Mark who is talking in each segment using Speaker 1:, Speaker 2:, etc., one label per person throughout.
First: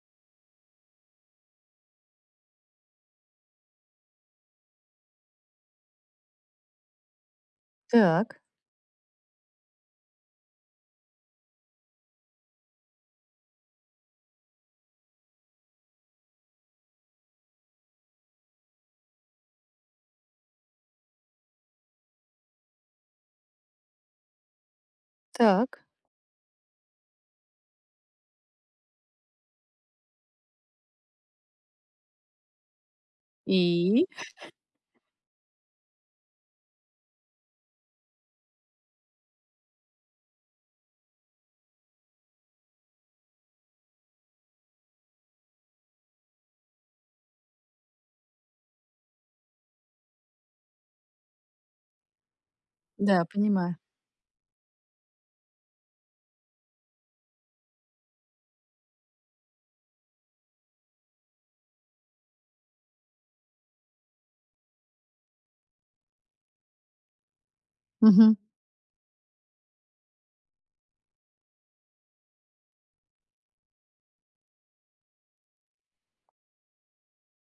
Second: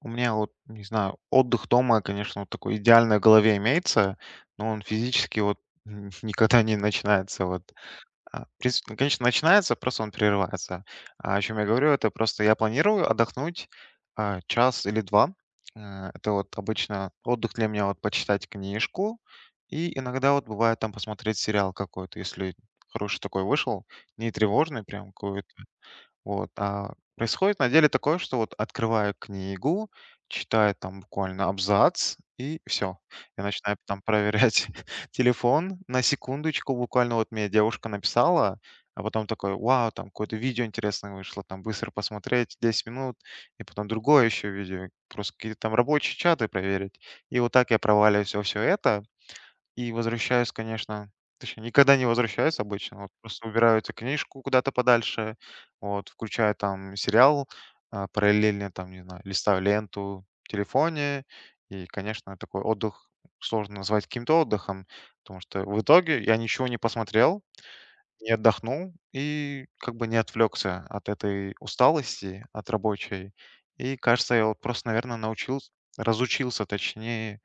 Speaker 1: У меня вот, не знаю, отдых дома, конечно, вот такой идеальный в голове имеется, но он физически вот никогда не начинается. Вот.
Speaker 2: Так,
Speaker 1: В принципе, ну, конечно, начинается, просто он прерывается. А о чем я говорю, это просто я планирую отдохнуть час или два. Это вот обычно отдых для меня вот почитать книжку и иногда вот бывает там посмотреть сериал какой-то, если хороший такой вышел, не тревожный, прям какой
Speaker 2: так.
Speaker 1: вот. А происходит на деле такое, что вот открываю книгу, читаю там буквально абзац, и все. Я начинаю там
Speaker 2: И?
Speaker 1: проверять телефон на секундочку. Буквально вот мне девушка написала, а потом такой: "Вау, там какое-то видео интересное вышло". Там быстро посмотреть 10 минут, и потом другое еще видео, просто какие-то там рабочие чаты проверить. И вот так я проваливаюсь всё это. И возвращаюсь, конечно, точнее, никогда не возвращаюсь обычно. Вот
Speaker 2: Да,
Speaker 1: просто
Speaker 2: понимаю.
Speaker 1: убираю эту книжку куда-то подальше, вот, включаю там сериал, параллельно там, не знаю, листаю ленту в телефоне. И, конечно, такой отдых сложно назвать каким-то отдыхом, потому что в итоге я ничего не посмотрел, не
Speaker 2: Мгм.
Speaker 1: отдохнул и как бы не отвлекся от этой усталости, от рабочей. И, кажется, я вот просто, наверное, научился, разучился, точнее,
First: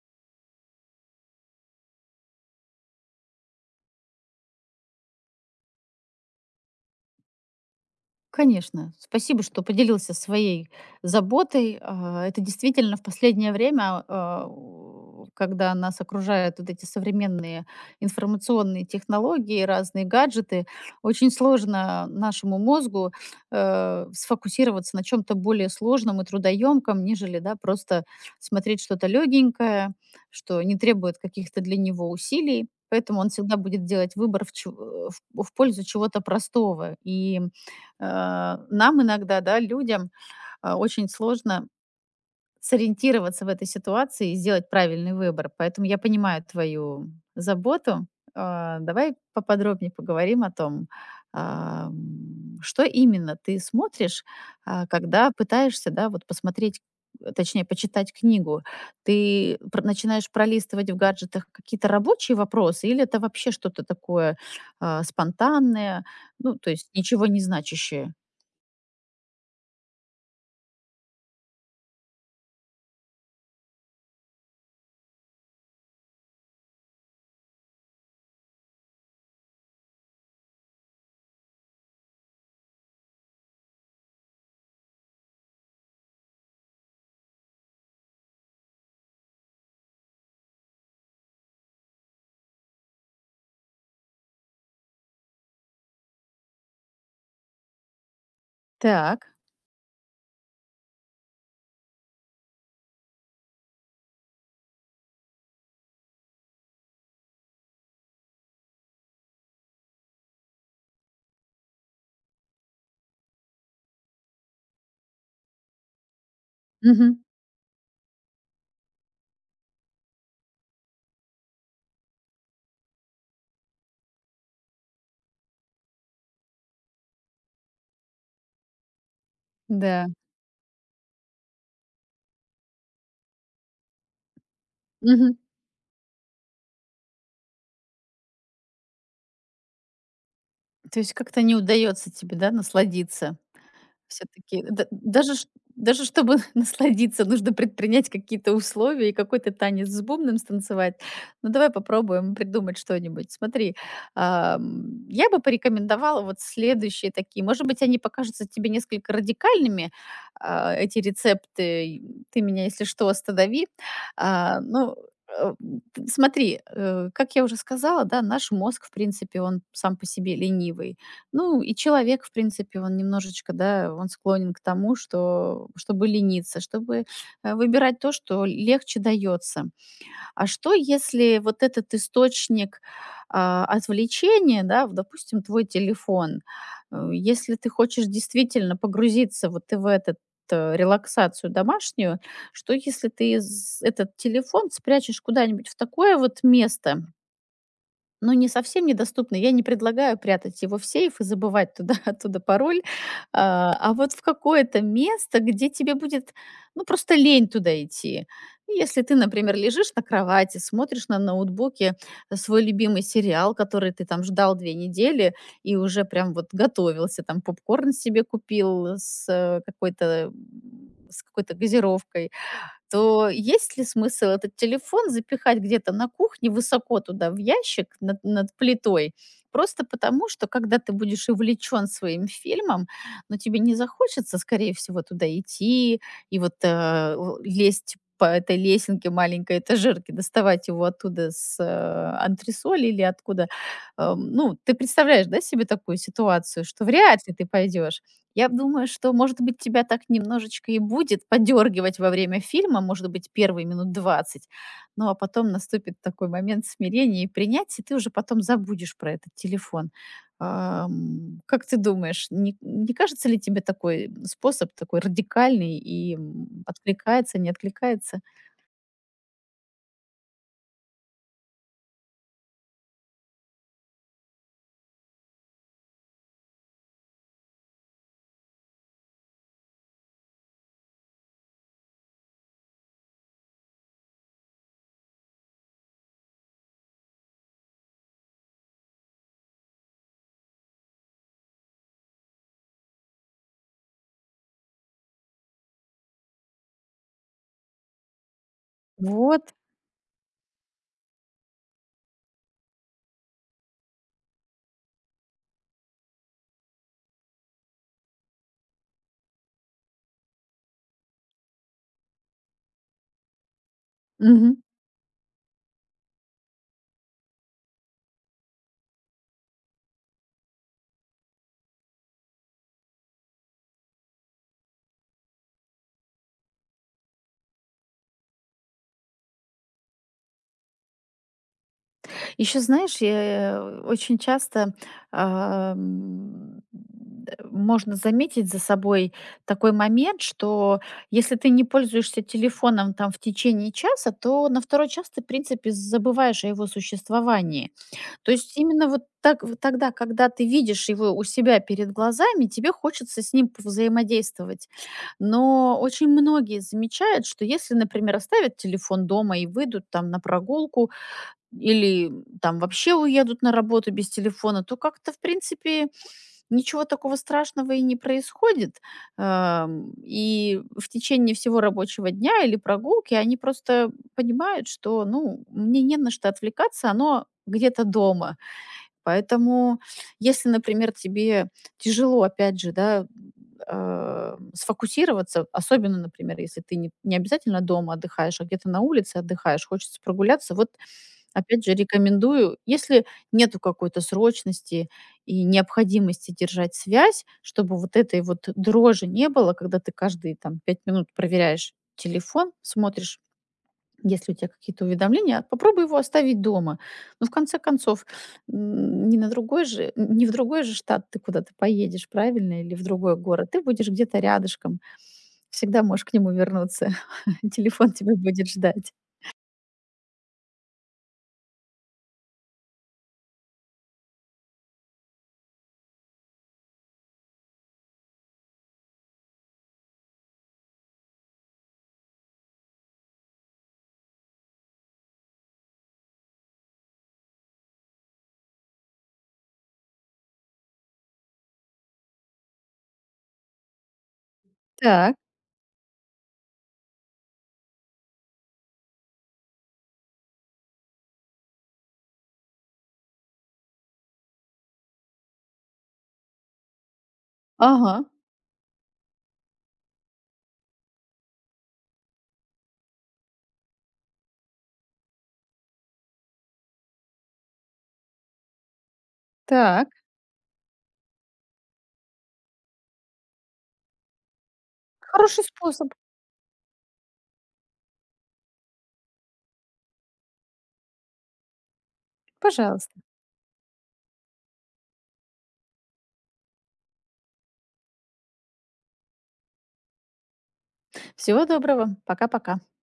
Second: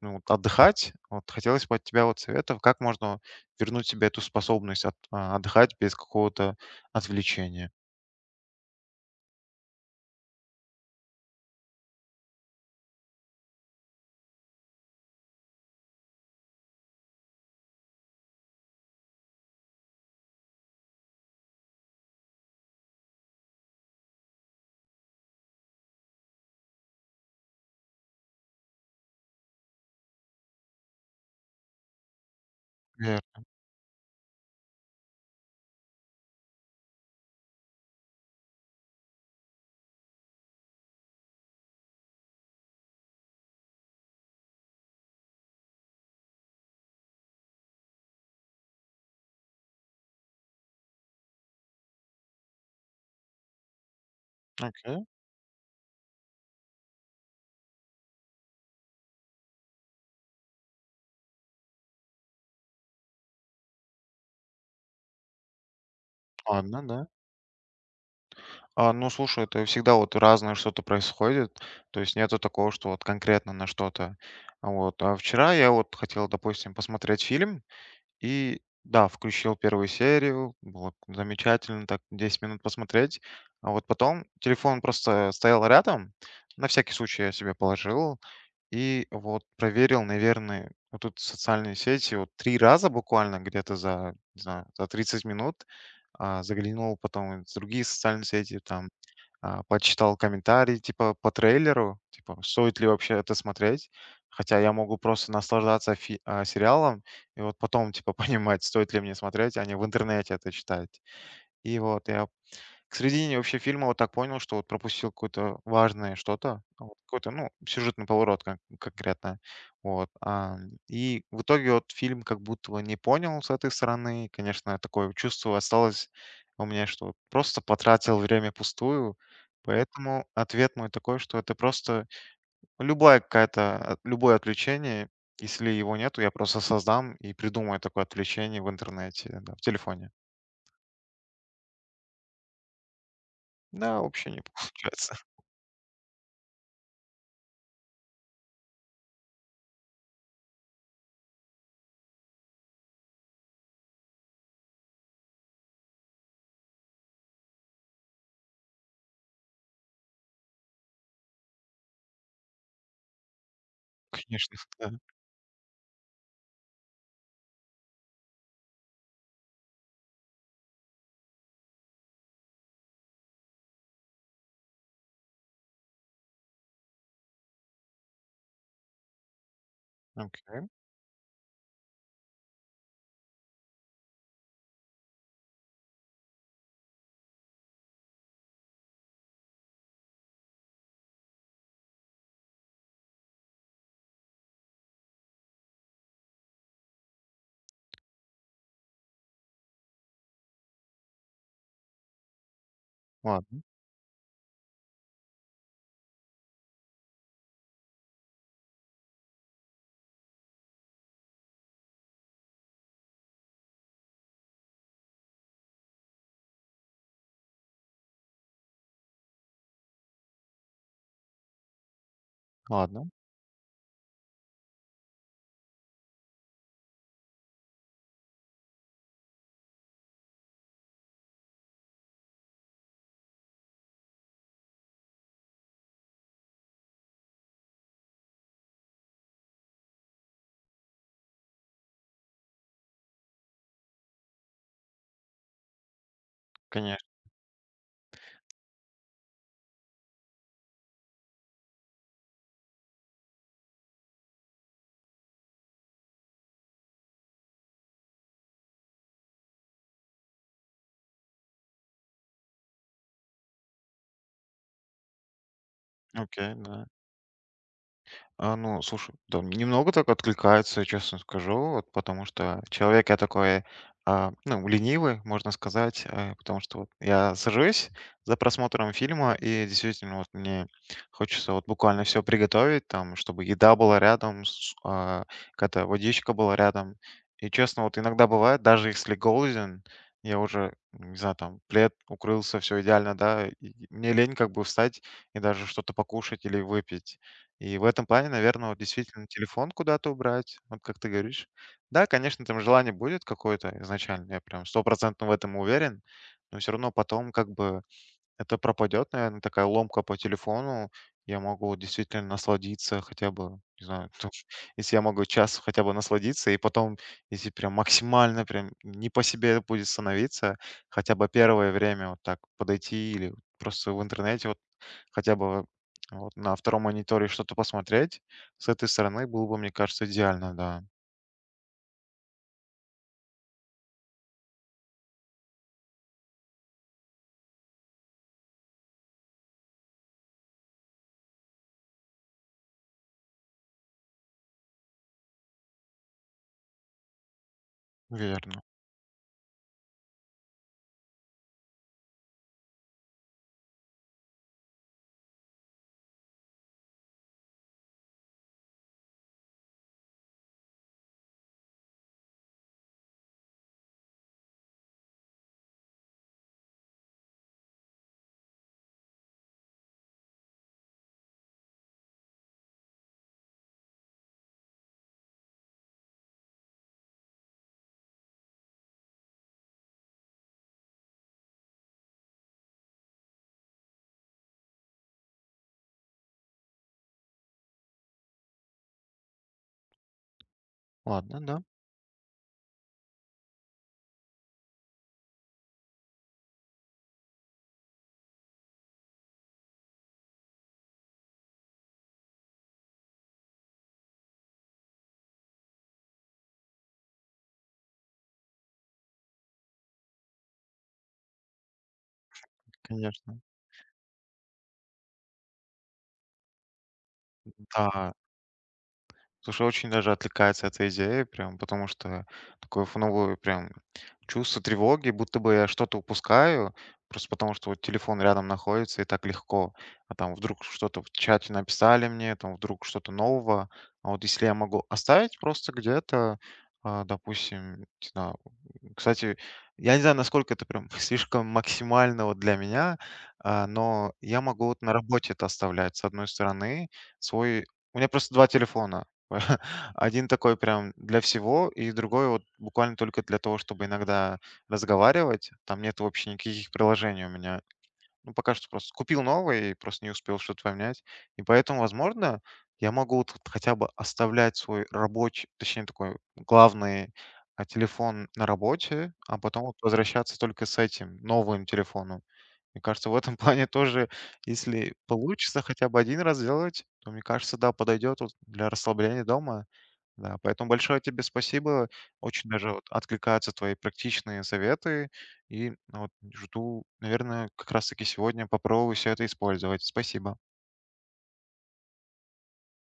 Speaker 1: ну, вот отдыхать. Вот хотелось бы от тебя вот советов, как можно вернуть себе эту способность отдыхать без какого-то отвлечения.
Speaker 2: Конечно. Спасибо, что поделился своей заботой. Это действительно в последнее время, когда нас окружают вот эти современные информационные технологии, разные гаджеты, очень сложно нашему мозгу сфокусироваться на чем-то более сложном и трудоемком, нежели, да, просто смотреть что-то легенькое, что не требует каких-то для него усилий. Поэтому он
Speaker 1: Верно.
Speaker 2: всегда будет делать выбор в пользу чего-то простого. И нам иногда, да, людям, очень сложно сориентироваться в этой ситуации и сделать правильный выбор. Поэтому я понимаю твою заботу. Давай поподробнее поговорим о том, что именно ты смотришь,
Speaker 1: Окей.
Speaker 2: когда пытаешься, да, вот посмотреть, точнее, почитать книгу. Ты начинаешь пролистывать в гаджетах какие-то рабочие вопросы или это вообще что-то такое, спонтанное, ну, то
Speaker 1: Ладно,
Speaker 2: есть
Speaker 1: да.
Speaker 2: ничего не значащее?
Speaker 1: Ну, слушай, это всегда вот разное что-то происходит, то есть нету такого, что вот конкретно на что-то. А вот. А вчера я вот хотел, допустим, посмотреть фильм, и да, включил первую серию, было замечательно, так 10 минут посмотреть, а вот потом телефон просто стоял рядом, на всякий случай я себе положил. И вот проверил, наверное, вот тут социальные сети вот 3 раза буквально где-то за, не знаю, за 30 минут. Заглянул потом в другие социальные сети, там,
Speaker 2: Так.
Speaker 1: почитал комментарии, типа, по трейлеру, типа, стоит ли вообще это смотреть. Хотя я могу просто наслаждаться сериалом и вот потом, типа, понимать, стоит ли мне смотреть, а не в интернете это читать. И вот я к середине вообще фильма вот так понял, что вот пропустил какое-то важное что-то, вот
Speaker 2: Мгм.
Speaker 1: какой-то, ну, сюжетный поворот конкретно. Вот, и в итоге вот фильм как будто бы не понял с этой стороны. Конечно, такое чувство осталось у меня, что вот просто потратил время пустую.
Speaker 2: Да.
Speaker 1: Поэтому ответ мой такой, что это просто любая любое отвлечение.
Speaker 2: Мгм.
Speaker 1: Если его нету, я просто создам и придумаю такое отвлечение в интернете, да, в телефоне.
Speaker 2: То есть как-то не удается тебе, да, насладиться?
Speaker 1: Да,
Speaker 2: Все
Speaker 1: вообще не
Speaker 2: таки
Speaker 1: получается,
Speaker 2: даже ш даже чтобы насладиться, нужно предпринять какие-то условия и какой-то танец с бубном станцевать. Ну, давай попробуем придумать что-нибудь. Смотри, я бы порекомендовала вот следующие такие. Может быть, они покажутся тебе несколько радикальными, эти рецепты. И ты меня, если что, останови.
Speaker 1: конечно, да.
Speaker 2: Ну, э, т смотри, как я уже сказала, да, наш мозг, в принципе, он сам по себе ленивый. Ну, и человек, в принципе, он немножечко, да, он склонен к тому, что чтобы лениться, чтобы, выбирать то, что легче дается. А
Speaker 1: Окей,
Speaker 2: что, если вот этот источник, отвлечения, да, в допустим, твой телефон, если ты хочешь действительно погрузиться вот и в этот, релаксацию домашнюю, что если ты з этот телефон спрячешь куда-нибудь в такое вот место, ну, не совсем недоступный. Я не предлагаю прятать его в сейф и забывать туда оттуда пароль.
Speaker 1: ладно,
Speaker 2: А вот в какое-то место, где тебе будет, ну, просто лень туда идти. Ну, если ты, например, лежишь на кровати, смотришь на ноутбуке свой любимый сериал, который ты там ждал 2 недели и уже прям вот готовился, там попкорн себе купил с какой-то газировкой,
Speaker 1: ладно,
Speaker 2: то есть ли смысл этот телефон запихать где-то на кухне высоко туда в ящик над плитой? Просто потому, что когда ты будешь увлечен своим фильмом, но тебе не захочется, скорее всего, туда идти и лезть по этой лесенке маленькой этажерки, доставать его оттуда с антресоли или откуда. Ну, ты представляешь, да, себе такую ситуацию, что
Speaker 1: конечно,
Speaker 2: вряд ли ты пойдешь. Я думаю, что, может быть, тебя так немножечко и будет подергивать во время фильма, может быть, первые минут 20, ну а потом наступит такой момент смирения и принятия, и ты уже потом забудешь про этот телефон. Как ты думаешь, не кажется ли тебе такой способ, такой радикальный, и
Speaker 1: окей, да.
Speaker 2: откликается, не откликается?
Speaker 1: Ну, слушай, да, немного так откликается, честно скажу, вот, потому что человек я такой, ну, ленивый, можно сказать, потому что вот я сажусь за просмотром фильма, и действительно вот мне хочется вот буквально все приготовить, там, чтобы еда была рядом, какая-то водичка была рядом. И честно, вот иногда бывает, даже если голоден, я уже, не знаю, там, плед укрылся, все идеально, да, и мне лень как бы встать и даже что-то покушать или выпить. И в этом плане, наверное, вот действительно
Speaker 2: Вот.
Speaker 1: телефон куда-то убрать, вот как ты говоришь. Да, конечно, там желание будет какое-то изначально, я прям стопроцентно в этом уверен, но все равно потом как бы это пропадет, наверное, такая ломка по телефону. Я могу действительно насладиться хотя бы, не знаю, то
Speaker 2: Мгм.
Speaker 1: если я могу час хотя бы насладиться, и потом, если прям максимально прям не по себе будет становиться, хотя бы первое время вот так подойти или просто в интернете вот хотя бы вот на втором мониторе что-то посмотреть, с этой стороны было бы, мне кажется, идеально, да.
Speaker 2: Еще, знаешь, я, очень часто, ам, д можно заметить за собой такой момент, что если ты не пользуешься телефоном там в течение часа, то на второй час ты, в принципе, забываешь о его существовании. То есть
Speaker 1: Верно.
Speaker 2: именно вот так вот тогда, когда ты видишь его у себя перед глазами, тебе хочется с ним взаимодействовать. Но очень многие замечают, что если, например, оставят телефон дома и выйдут там на прогулку, или там вообще уедут на работу без телефона, то как-то, в принципе, ничего такого страшного и не происходит. И в течение всего рабочего дня или прогулки они просто понимают, что, ну, мне не на что отвлекаться, оно где-то дома. Поэтому, если, например, тебе тяжело, опять же, да, сфокусироваться, особенно, например, если ты не обязательно дома отдыхаешь, а где-то на улице отдыхаешь, хочется прогуляться, вот
Speaker 1: Ладно, да,
Speaker 2: опять же, рекомендую, если нету какой-то срочности и необходимости держать связь, чтобы вот этой вот дрожи не было, когда ты каждые там 5 минут проверяешь телефон, смотришь, если у тебя какие-то уведомления, попробуй его оставить дома. Но в конце концов, не на другой же, не в другой же штат ты куда-то поедешь, правильно, или в другой
Speaker 1: конечно.
Speaker 2: город. Ты будешь где-то рядышком. Всегда можешь к нему вернуться. Телефон
Speaker 1: Да.
Speaker 2: тебя будет ждать.
Speaker 1: Слушай, очень даже отвлекается от этой идеи, прям потому что такое фоновое прям чувство тревоги, будто бы я что-то упускаю, просто потому что вот телефон рядом находится и так легко. А там вдруг что-то в чате написали мне, там вдруг что-то нового. А вот если я могу оставить просто где-то, допустим, кстати, я не знаю, насколько это прям слишком максимально вот для меня, но я могу вот на
Speaker 2: Так,
Speaker 1: работе это оставлять. С одной стороны, свой... У меня просто два телефона. Один такой прям для всего, и другой вот буквально только для того, чтобы иногда разговаривать. Там нет вообще никаких приложений у меня.
Speaker 2: ага,
Speaker 1: Ну, пока что просто купил новый и просто не успел что-то поменять. И поэтому, возможно, я могу вот хотя бы оставлять свой рабочий, точнее, такой главный телефон на работе, а потом вот
Speaker 2: так.
Speaker 1: возвращаться только с этим новым телефоном. Мне кажется, в этом плане тоже, если
Speaker 2: Хороший
Speaker 1: получится хотя
Speaker 2: способ.
Speaker 1: бы один раз сделать, то, мне кажется, да, подойдет вот для расслабления дома. Да, поэтому большое тебе спасибо. Очень даже вот
Speaker 2: Пожалуйста.
Speaker 1: откликаются твои практичные советы. И ну, вот жду, наверное, как раз-таки сегодня попробую все это использовать. Спасибо.
Speaker 2: Всего доброго. Пока-пока.